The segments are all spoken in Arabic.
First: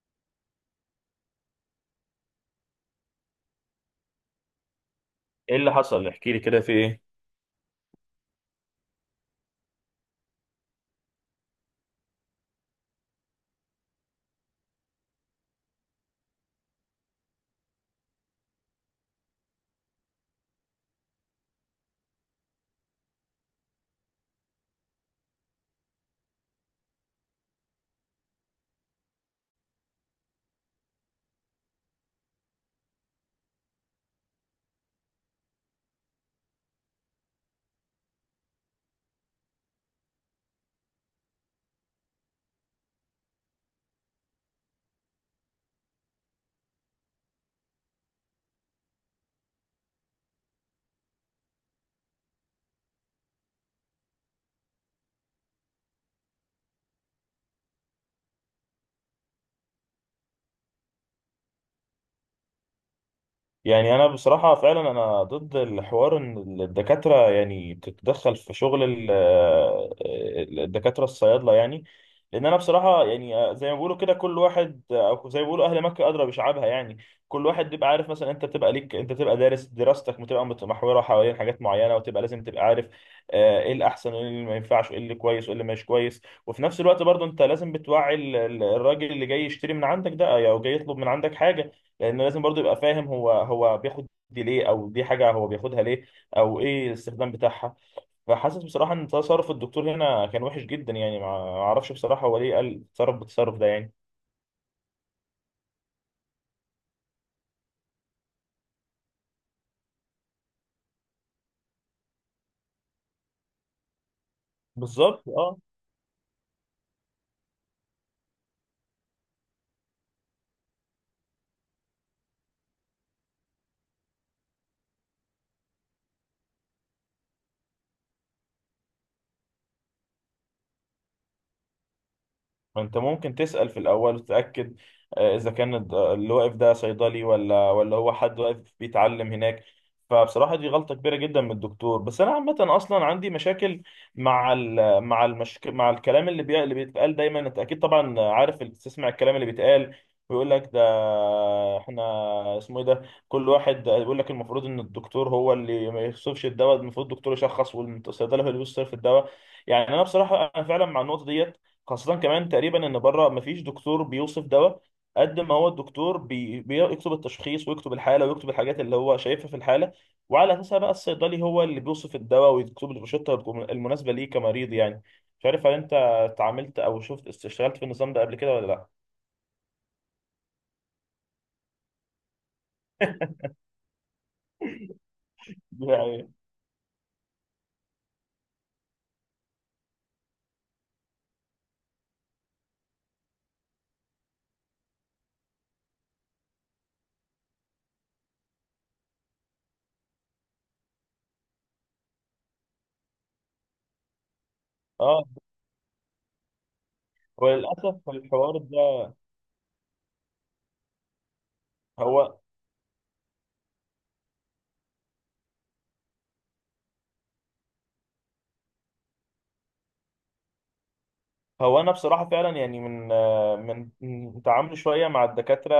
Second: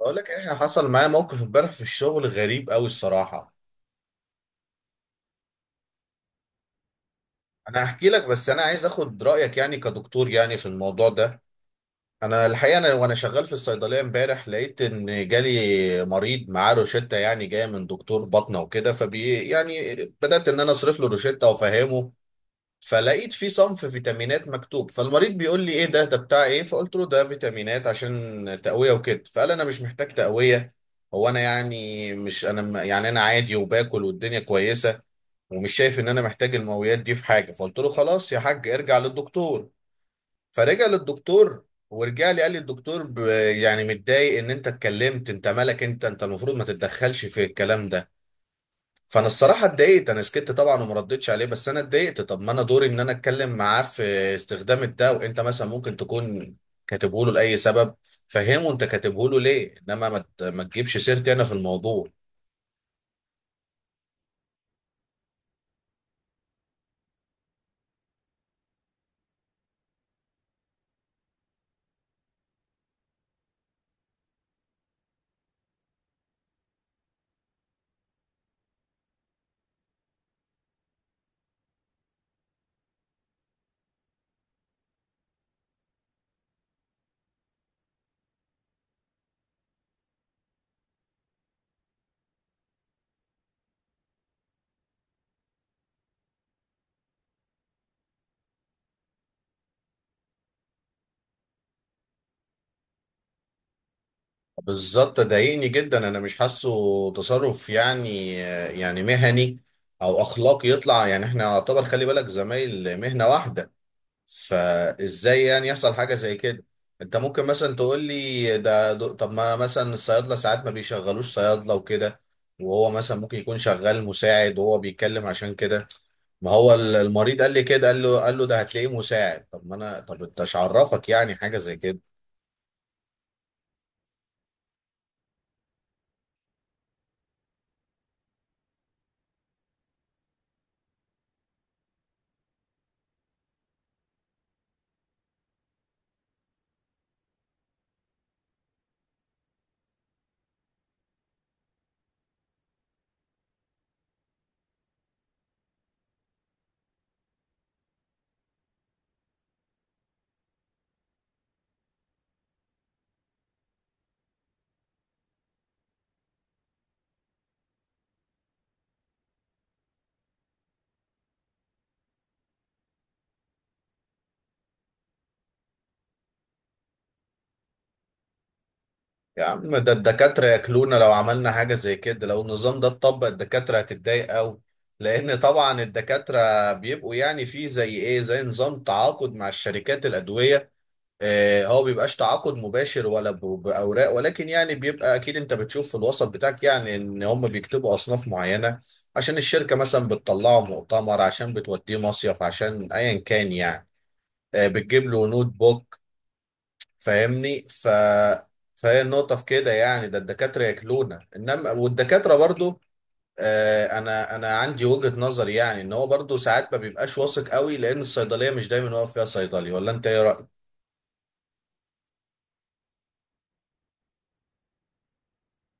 بقول لك احنا حصل معايا موقف امبارح في الشغل غريب قوي الصراحه. ايه اللي حصل؟ احكي لي، كده في ايه؟ انا هحكي لك، بس انا عايز اخد رايك يعني كدكتور يعني في الموضوع ده. انا الحقيقه وانا شغال في الصيدليه امبارح، لقيت ان جالي مريض معاه روشته يعني جايه من دكتور بطنه وكده، فبي يعني بدات ان انا اصرف له روشته وافهمه. فلقيت في صنف فيتامينات مكتوب، فالمريض بيقول لي: ايه ده بتاع ايه؟ فقلت له: ده فيتامينات عشان تقوية وكده. فقال: انا مش محتاج تقوية. هو انا يعني مش انا م- يعني انا عادي وباكل والدنيا كويسة، ومش شايف ان انا محتاج المقويات دي في حاجة. فقلت له: خلاص يا حاج، ارجع للدكتور. فرجع للدكتور، ورجع لي قال لي الدكتور يعني متضايق ان انت اتكلمت. انت مالك؟ انت المفروض ما تتدخلش في الكلام ده. فانا الصراحه اتضايقت، انا سكت طبعا وما ردتش عليه، بس انا اتضايقت. طب ما انا دوري ان انا اتكلم معاه في استخدام ده، وانت مثلا ممكن تكون كاتبه له لاي سبب، فهمه انت كاتبه له ليه، انما ما تجيبش سيرتي انا في الموضوع. يعني انا بصراحه فعلا انا ضد الحوار ان الدكاتره يعني تتدخل في شغل الدكاتره الصيادله، يعني لان انا بصراحه، يعني زي ما بيقولوا كده كل واحد، او زي ما بيقولوا اهل مكه ادرى بشعابها، يعني كل واحد بيبقى عارف. مثلا انت بتبقى دارس، دراستك بتبقى متمحوره حوالين حاجات معينه، وتبقى لازم تبقى عارف ايه الاحسن وايه اللي ما ينفعش وايه اللي كويس وايه اللي مش كويس. وفي نفس الوقت برضه انت لازم بتوعي الراجل اللي جاي يشتري من عندك ده او جاي يطلب من عندك حاجه، لان لازم برضو يبقى فاهم هو بياخد دي ليه، او دي حاجه هو بياخدها ليه، او ايه الاستخدام بتاعها. فحاسس بصراحه ان تصرف الدكتور هنا كان وحش جدا، يعني ما اعرفش بصراحه هو ليه قال تصرف بالتصرف ده، يعني. بالظبط، ضايقني جدا، انا مش حاسه تصرف يعني، يعني مهني او اخلاقي يطلع، يعني احنا يعتبر خلي بالك زمايل مهنه واحده. بالظبط، فازاي اه. يعني يحصل حاجه زي كده؟ انت ممكن مثلا تقول لي طب ما مثلا الصيادله ساعات ما بيشغلوش صيادله وكده، وهو مثلا ممكن يكون شغال مساعد وهو بيتكلم عشان كده. ما هو المريض قال لي كده، قال له ده هتلاقيه مساعد. طب ما انا، طب انت مش عرفك يعني حاجه زي كده؟ انت ممكن تسأل في الاول وتتأكد، اذا كان اللي واقف ده صيدلي ولا هو حد واقف بيتعلم هناك. فبصراحة دي غلطة كبيرة جدا من الدكتور. بس انا عامة اصلا عندي مشاكل مع ال مع المشك... مع الكلام اللي بيتقال دايما. انت اكيد طبعا عارف، تسمع الكلام اللي بيتقال ويقول لك ده، احنا اسمه ايه ده، كل واحد يقول لك المفروض ان الدكتور هو اللي ما يخصفش الدواء، المفروض الدكتور يشخص والصيدلي هو اللي بيوصف الدواء. يعني انا بصراحة انا فعلا مع النقطة ديت، خاصة كمان تقريبا ان بره مفيش دكتور بيوصف دواء، قد ما هو الدكتور بيكتب التشخيص ويكتب الحالة ويكتب الحاجات اللي هو شايفها في الحالة، وعلى اساسها بقى الصيدلي هو اللي بيوصف الدواء ويكتب لي الروشتة المناسبة ليه كمريض، يعني. مش عارف، هل انت اتعاملت او شفت اشتغلت في النظام ده قبل كده ولا لا؟ يا عم، ده الدكاتره ياكلونا لو عملنا حاجه زي كده. لو النظام ده اتطبق، الدكاتره هتتضايق قوي، لان طبعا يعني الدكاتره بيبقوا يعني في زي ايه، زي نظام تعاقد مع الشركات الادويه. هو بيبقاش تعاقد مباشر ولا بأوراق، ولكن يعني بيبقى أكيد أنت بتشوف في الوسط بتاعك يعني إن هم بيكتبوا أصناف معينة عشان الشركة مثلا بتطلعه مؤتمر، عشان بتوديه مصيف، عشان أيا كان يعني. بتجيب اه. له نوت بوك، فاهمني؟ وللاسف الحوار فهي ده، النقطة في كده يعني، ده الدكاترة ياكلونا. إنما والدكاترة هو برضو، أنا عندي وجهة نظر يعني إن هو برضو ساعات ما بيبقاش واثق قوي، لأن الصيدلية مش دايما واقف فيها صيدلي. ولا أنت إيه رأيك؟ هو انا بصراحه فعلا يعني من آه، من من تعاملي شويه مع الدكاتره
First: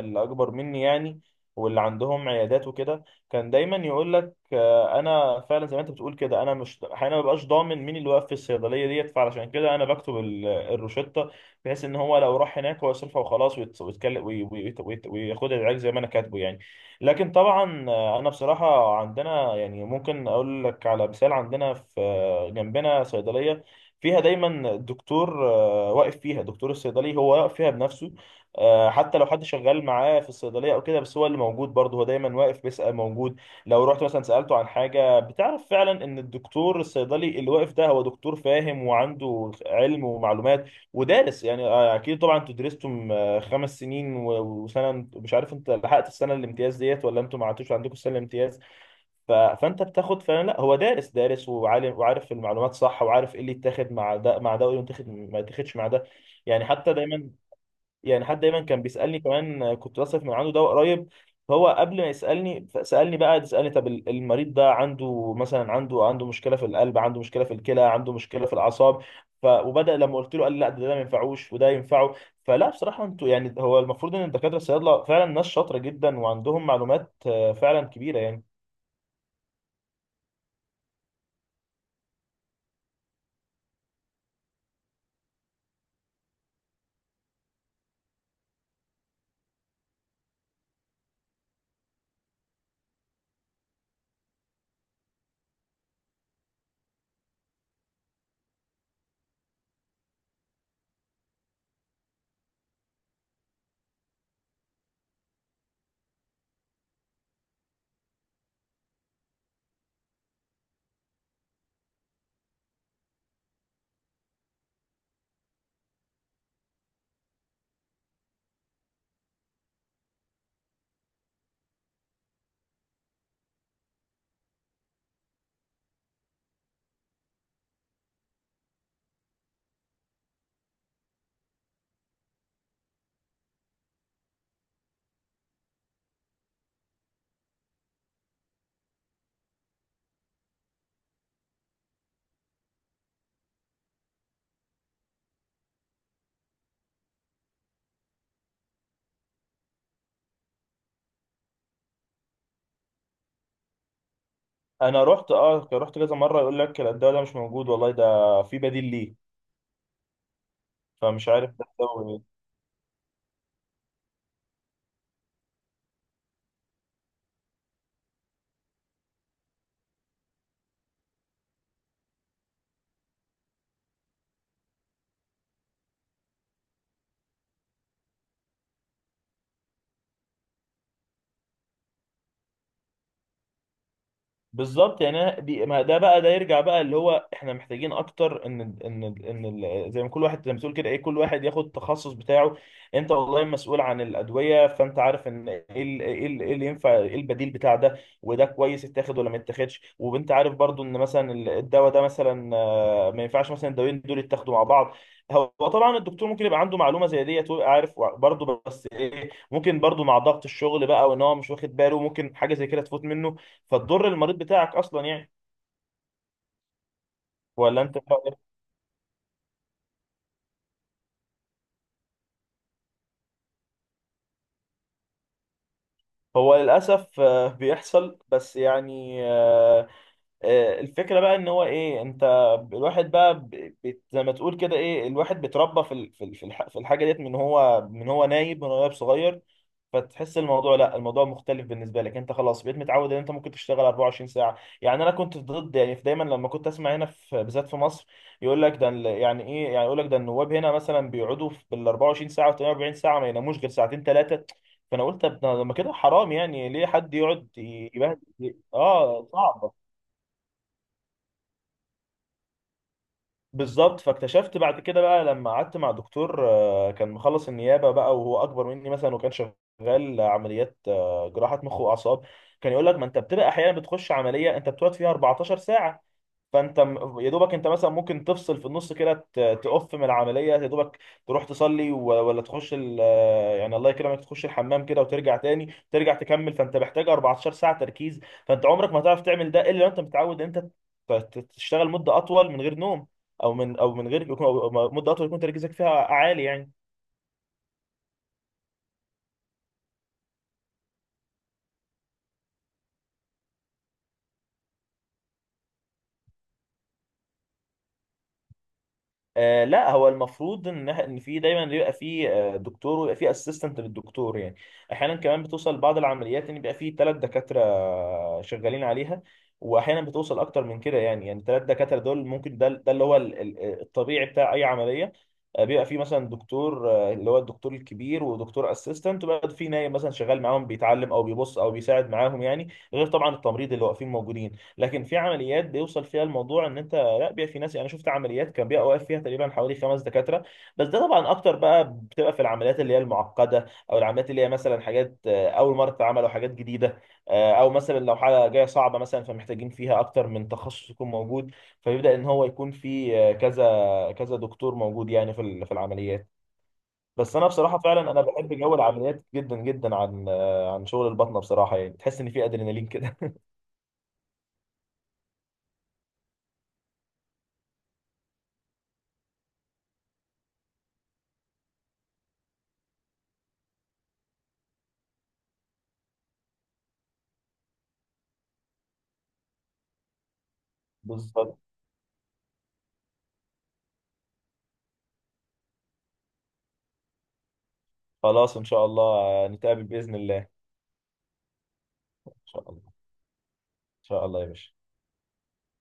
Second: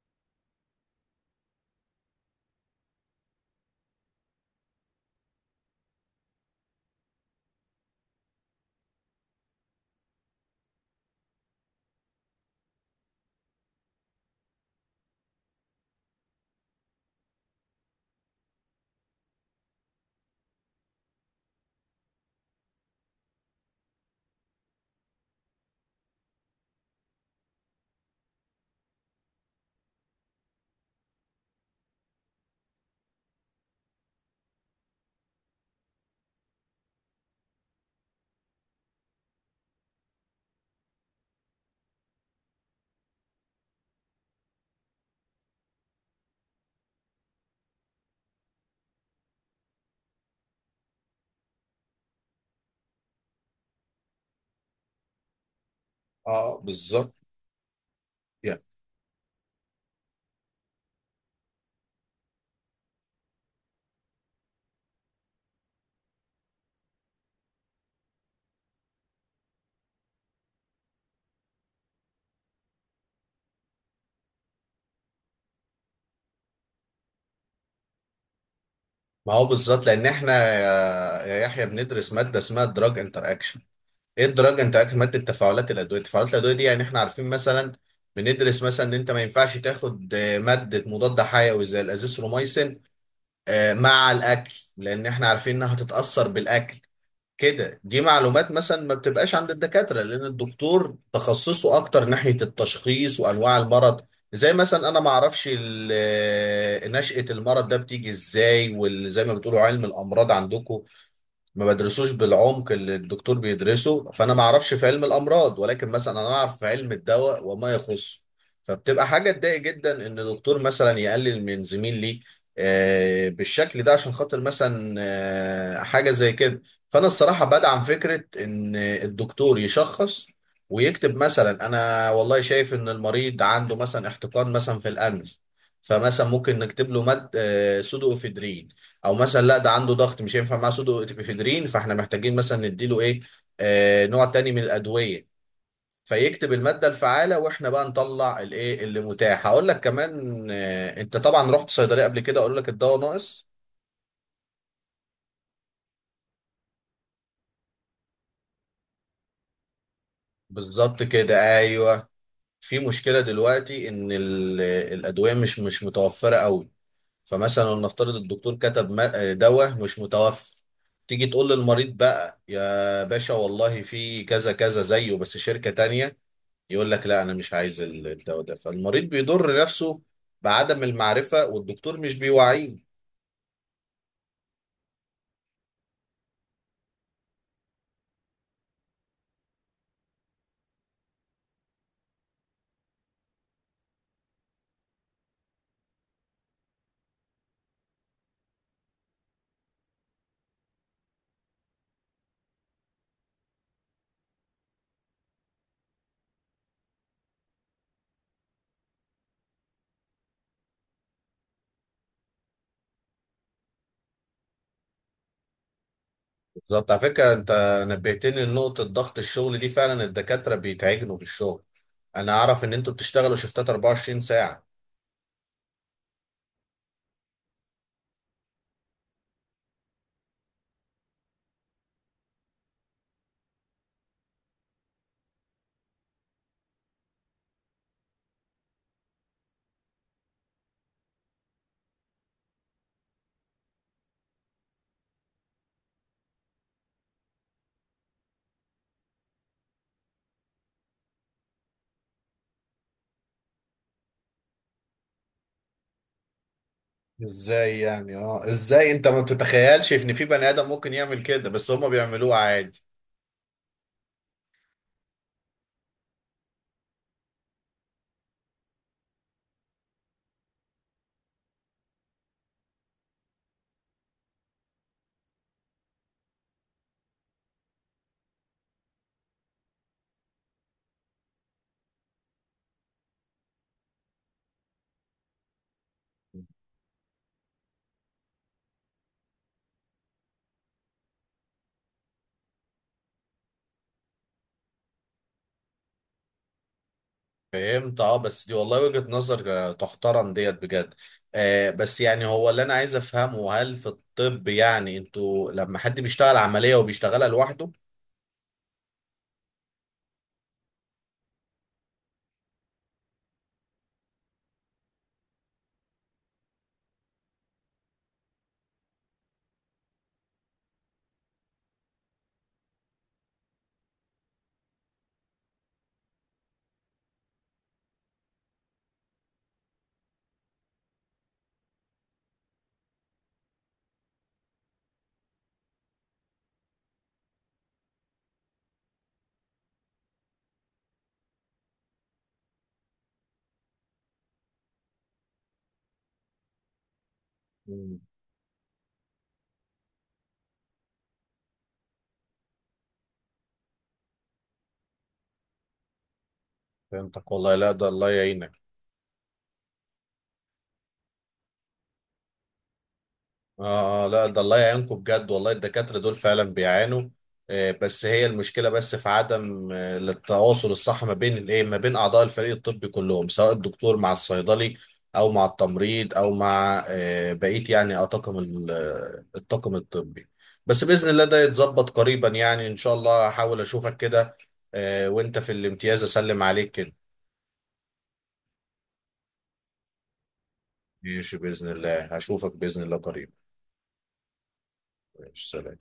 اللي اكبر مني، يعني، واللي عندهم عيادات وكده. كان دايما يقول لك انا فعلا زي ما انت بتقول كده، انا مش احيانا ما ببقاش ضامن مين اللي واقف في الصيدليه ديت، فعلشان كده انا بكتب الروشته بحيث ان هو لو راح هناك هو يصرفها وخلاص، ويتكلم وياخد العلاج زي ما انا كاتبه، يعني. لكن طبعا انا بصراحه عندنا، يعني ممكن اقول لك على مثال، عندنا في جنبنا صيدليه فيها دايما دكتور، واقف فيها دكتور الصيدلي، هو واقف فيها بنفسه. حتى لو حد شغال معاه في الصيدلية أو كده، بس هو اللي موجود برضه، هو دايما واقف بيسأل موجود. لو رحت مثلا سألته عن حاجة، بتعرف فعلا إن الدكتور الصيدلي اللي واقف ده هو دكتور فاهم وعنده علم ومعلومات ودارس، يعني أكيد طبعا أنتوا درستم 5 سنين وسنة، مش عارف أنت لحقت السنة الامتياز ديت ولا أنتوا ما عدتوش عندكم السنة الامتياز. فانت بتاخد فعلا، لا هو دارس دارس وعالم وعارف المعلومات صح، وعارف ايه اللي يتاخد مع ده مع ده وايه اللي يتاخد ما يتاخدش مع ده. اه يعني حتى بالظبط. دايما، يعني حد دايما كان بيسالني كمان، كنت بصرف من عنده دواء قريب، فهو قبل ما يسالني سالني بقى، قعد يسالني طب المريض ده عنده مثلا، عنده مشكله في القلب، عنده مشكله في الكلى، عنده مشكله في الاعصاب. وبدا لما قلت له قال لي لا، ده ما ينفعوش وده ينفعه. فلا بصراحه انتوا، يعني هو المفروض ان الدكاتره الصيادله فعلا ناس شاطره جدا وعندهم معلومات فعلا كبيره، يعني. ما هو بالظبط، لان احنا يا يحيى بندرس ماده اسمها الدراج انتر اكشن. ايه الدراج انتر اكشن؟ ماده تفاعلات الادويه. تفاعلات الادويه دي يعني احنا عارفين مثلا، بندرس مثلا ان انت ما ينفعش تاخد ماده مضاد حيوي زي الازيثروميسين مع الاكل، لان احنا عارفين انها هتتاثر بالاكل. كده دي معلومات مثلا ما بتبقاش عند الدكاترة، لأن الدكتور تخصصه أكتر ناحية التشخيص وأنواع المرض. زي مثلا أنا ما أعرفش نشأة المرض ده بتيجي إزاي، وزي ما بتقولوا علم الأمراض عندكم ما بدرسوش بالعمق اللي الدكتور بيدرسه. فانا ما اعرفش في علم الامراض، ولكن مثلا انا اعرف في علم الدواء وما يخصه. فبتبقى حاجه تضايق جدا ان دكتور مثلا يقلل من زميل ليه بالشكل ده، عشان خاطر مثلا حاجه زي كده. فانا الصراحه بدعم فكره ان الدكتور يشخص ويكتب مثلا: انا والله شايف ان المريض عنده مثلا احتقان مثلا في الانف، فمثلا ممكن نكتب له مد سودو افيدرين. او مثلا لا، ده عنده ضغط مش هينفع معاه سودو افيدرين، فاحنا محتاجين مثلا نديله ايه، نوع تاني من الادويه. فيكتب الماده الفعاله، واحنا بقى نطلع الايه اللي متاح. هقول لك كمان، انت طبعا رحت صيدليه قبل كده، اقول لك الدواء ناقص. انا رحت كذا مره يقول لك لا، الدواء ده مش موجود والله، ده في بديل ليه. بالظبط فمش كده، عارف ده، ايوه. في مشكله دلوقتي ان الادويه مش متوفره قوي. فمثلا نفترض الدكتور كتب دواء مش متوفر، تيجي تقول للمريض بقى: يا باشا والله في كذا كذا زيه بس شركه تانيه. يقول لك: لا انا مش عايز الدواء ده. فالمريض بيضر نفسه بعدم المعرفه، والدكتور مش بيوعيه. بالظبط، يعني. دي، ما ده بقى، ده يرجع بقى اللي هو احنا محتاجين اكتر، ان زي ما كل واحد، زي ما بتقول كده ايه، كل واحد ياخد التخصص بتاعه. انت والله مسؤول عن الادويه، فانت عارف ان ايه إيه اللي ينفع، ايه البديل بتاع ده، وده كويس يتاخد ولا ما يتاخدش. وانت عارف برضو ان مثلا الدواء ده مثلا ما ينفعش مثلا الدوايين دول يتاخدوا مع بعض. هو طبعا الدكتور ممكن يبقى عنده معلومه زي ديت ويبقى عارف برضه، بس ايه، ممكن برضه مع ضغط الشغل بقى وان هو مش واخد باله ممكن حاجه زي كده تفوت منه، فتضر المريض بتاعك اصلا، يعني. بالظبط. على فكره انت ولا انت إيه رأيك؟ نبهتني لنقطه ضغط الشغل دي، فعلا الدكاتره بيتعجنوا في الشغل. انا اعرف ان انتوا بتشتغلوا شفتات 24 ساعه. هو للاسف بيحصل، بس يعني الفكره بقى ان هو ايه، انت الواحد بقى، زي ما تقول كده ايه، الواحد بيتربى في الحاجه ديت من هو نايب صغير. فتحس الموضوع، لا، الموضوع مختلف بالنسبه لك، انت خلاص بقيت متعود ان انت ممكن تشتغل 24 ساعه. يعني انا كنت ضد، يعني في دايما لما كنت اسمع هنا في بالذات في مصر يقول لك ده يعني ايه، يعني يقول لك ده النواب هنا مثلا بيقعدوا بال 24 ساعه و 48 ساعه، ما يناموش غير ساعتين ثلاثه. فانا قلت طب لما كده حرام، يعني ليه حد يقعد ازاي يعني؟ اه يبهدل، ازاي؟ انت ما اه صعبه. بتتخيلش ان في بني ادم ممكن يعمل كده، بس هما بيعملوه عادي. بالظبط. فاكتشفت بعد كده بقى، لما قعدت مع دكتور كان مخلص النيابه بقى، وهو اكبر مني مثلا، وكان شغال عمليات جراحه مخ واعصاب. كان يقول لك ما انت بتبقى احيانا بتخش عمليه انت بتقعد فيها 14 ساعه، فانت يا دوبك، انت مثلا ممكن تفصل في النص كده، تقف من العمليه يا دوبك، تروح تصلي، ولا تخش يعني الله يكرمك تخش الحمام كده وترجع تاني، ترجع تكمل. فانت محتاج 14 ساعه تركيز، فانت عمرك ما هتعرف تعمل ده الا لو انت متعود انت تشتغل مده اطول من غير نوم، او من او من غير يكون- أو مده اطول يكون تركيزك فيها عالي، يعني. فهمت. اه بس دي والله وجهة نظر تحترم ديت بجد. آه، بس يعني هو اللي انا عايز افهمه، هل في الطب يعني انتوا لما حد بيشتغل عملية وبيشتغلها لوحده؟ آه لا، هو المفروض ان في دايما بيبقى في دكتور ويبقى في اسيستنت للدكتور، يعني احيانا كمان بتوصل بعض العمليات ان بيبقى في ثلاث دكاتره شغالين عليها. واحيانا بتوصل اكتر من كده، يعني ثلاث دكاتره دول ممكن، ده اللي هو الطبيعي بتاع اي عمليه. بيبقى في مثلا دكتور اللي هو الدكتور الكبير، ودكتور اسيستنت، وبقى في نايم مثلا شغال معاهم بيتعلم او بيبص او بيساعد معاهم، يعني، غير طبعا التمريض اللي واقفين موجودين. لكن في عمليات بيوصل فيها الموضوع ان انت لا بيبقى في ناس، يعني شفت عمليات كان بيبقى واقف فيها تقريبا حوالي خمس دكاتره. بس ده طبعا اكتر بقى، بتبقى في العمليات اللي هي المعقده، او العمليات اللي هي مثلا حاجات اول مره تتعمل، او حاجات جديده، او مثلا مم. لو حاجه جايه صعبه مثلا فمحتاجين فيها اكتر من تخصص يكون موجود. فبيبدا ان هو يكون في كذا كذا دكتور موجود، يعني في العمليات. فهمتك بس انا والله، لا بصراحه ده الله فعلا انا يعينك. بحب جو العمليات جدا جدا عن عن شغل البطنه بصراحه، يعني تحس ان في ادرينالين كده. آه، آه، لا ده الله يعينكم بجد والله، الدكاترة دول فعلا بيعانوا. آه، بس هي المشكلة بس في عدم التواصل الصح ما بين الايه، ما بين أعضاء الفريق الطبي كلهم، سواء الدكتور مع الصيدلي أو مع التمريض أو مع بقية يعني الطاقم الطاقم الطبي. بس بإذن الله ده بالظبط. يتظبط قريبا يعني، إن شاء الله. هحاول أشوفك كده وأنت في الامتياز، أسلم عليك كده. خلاص ان شاء الله، نتقابل باذن الله، ان ماشي بإذن الله، هشوفك شاء بإذن الله الله قريبا. ان شاء الله يا باشا. ماشي، سلام.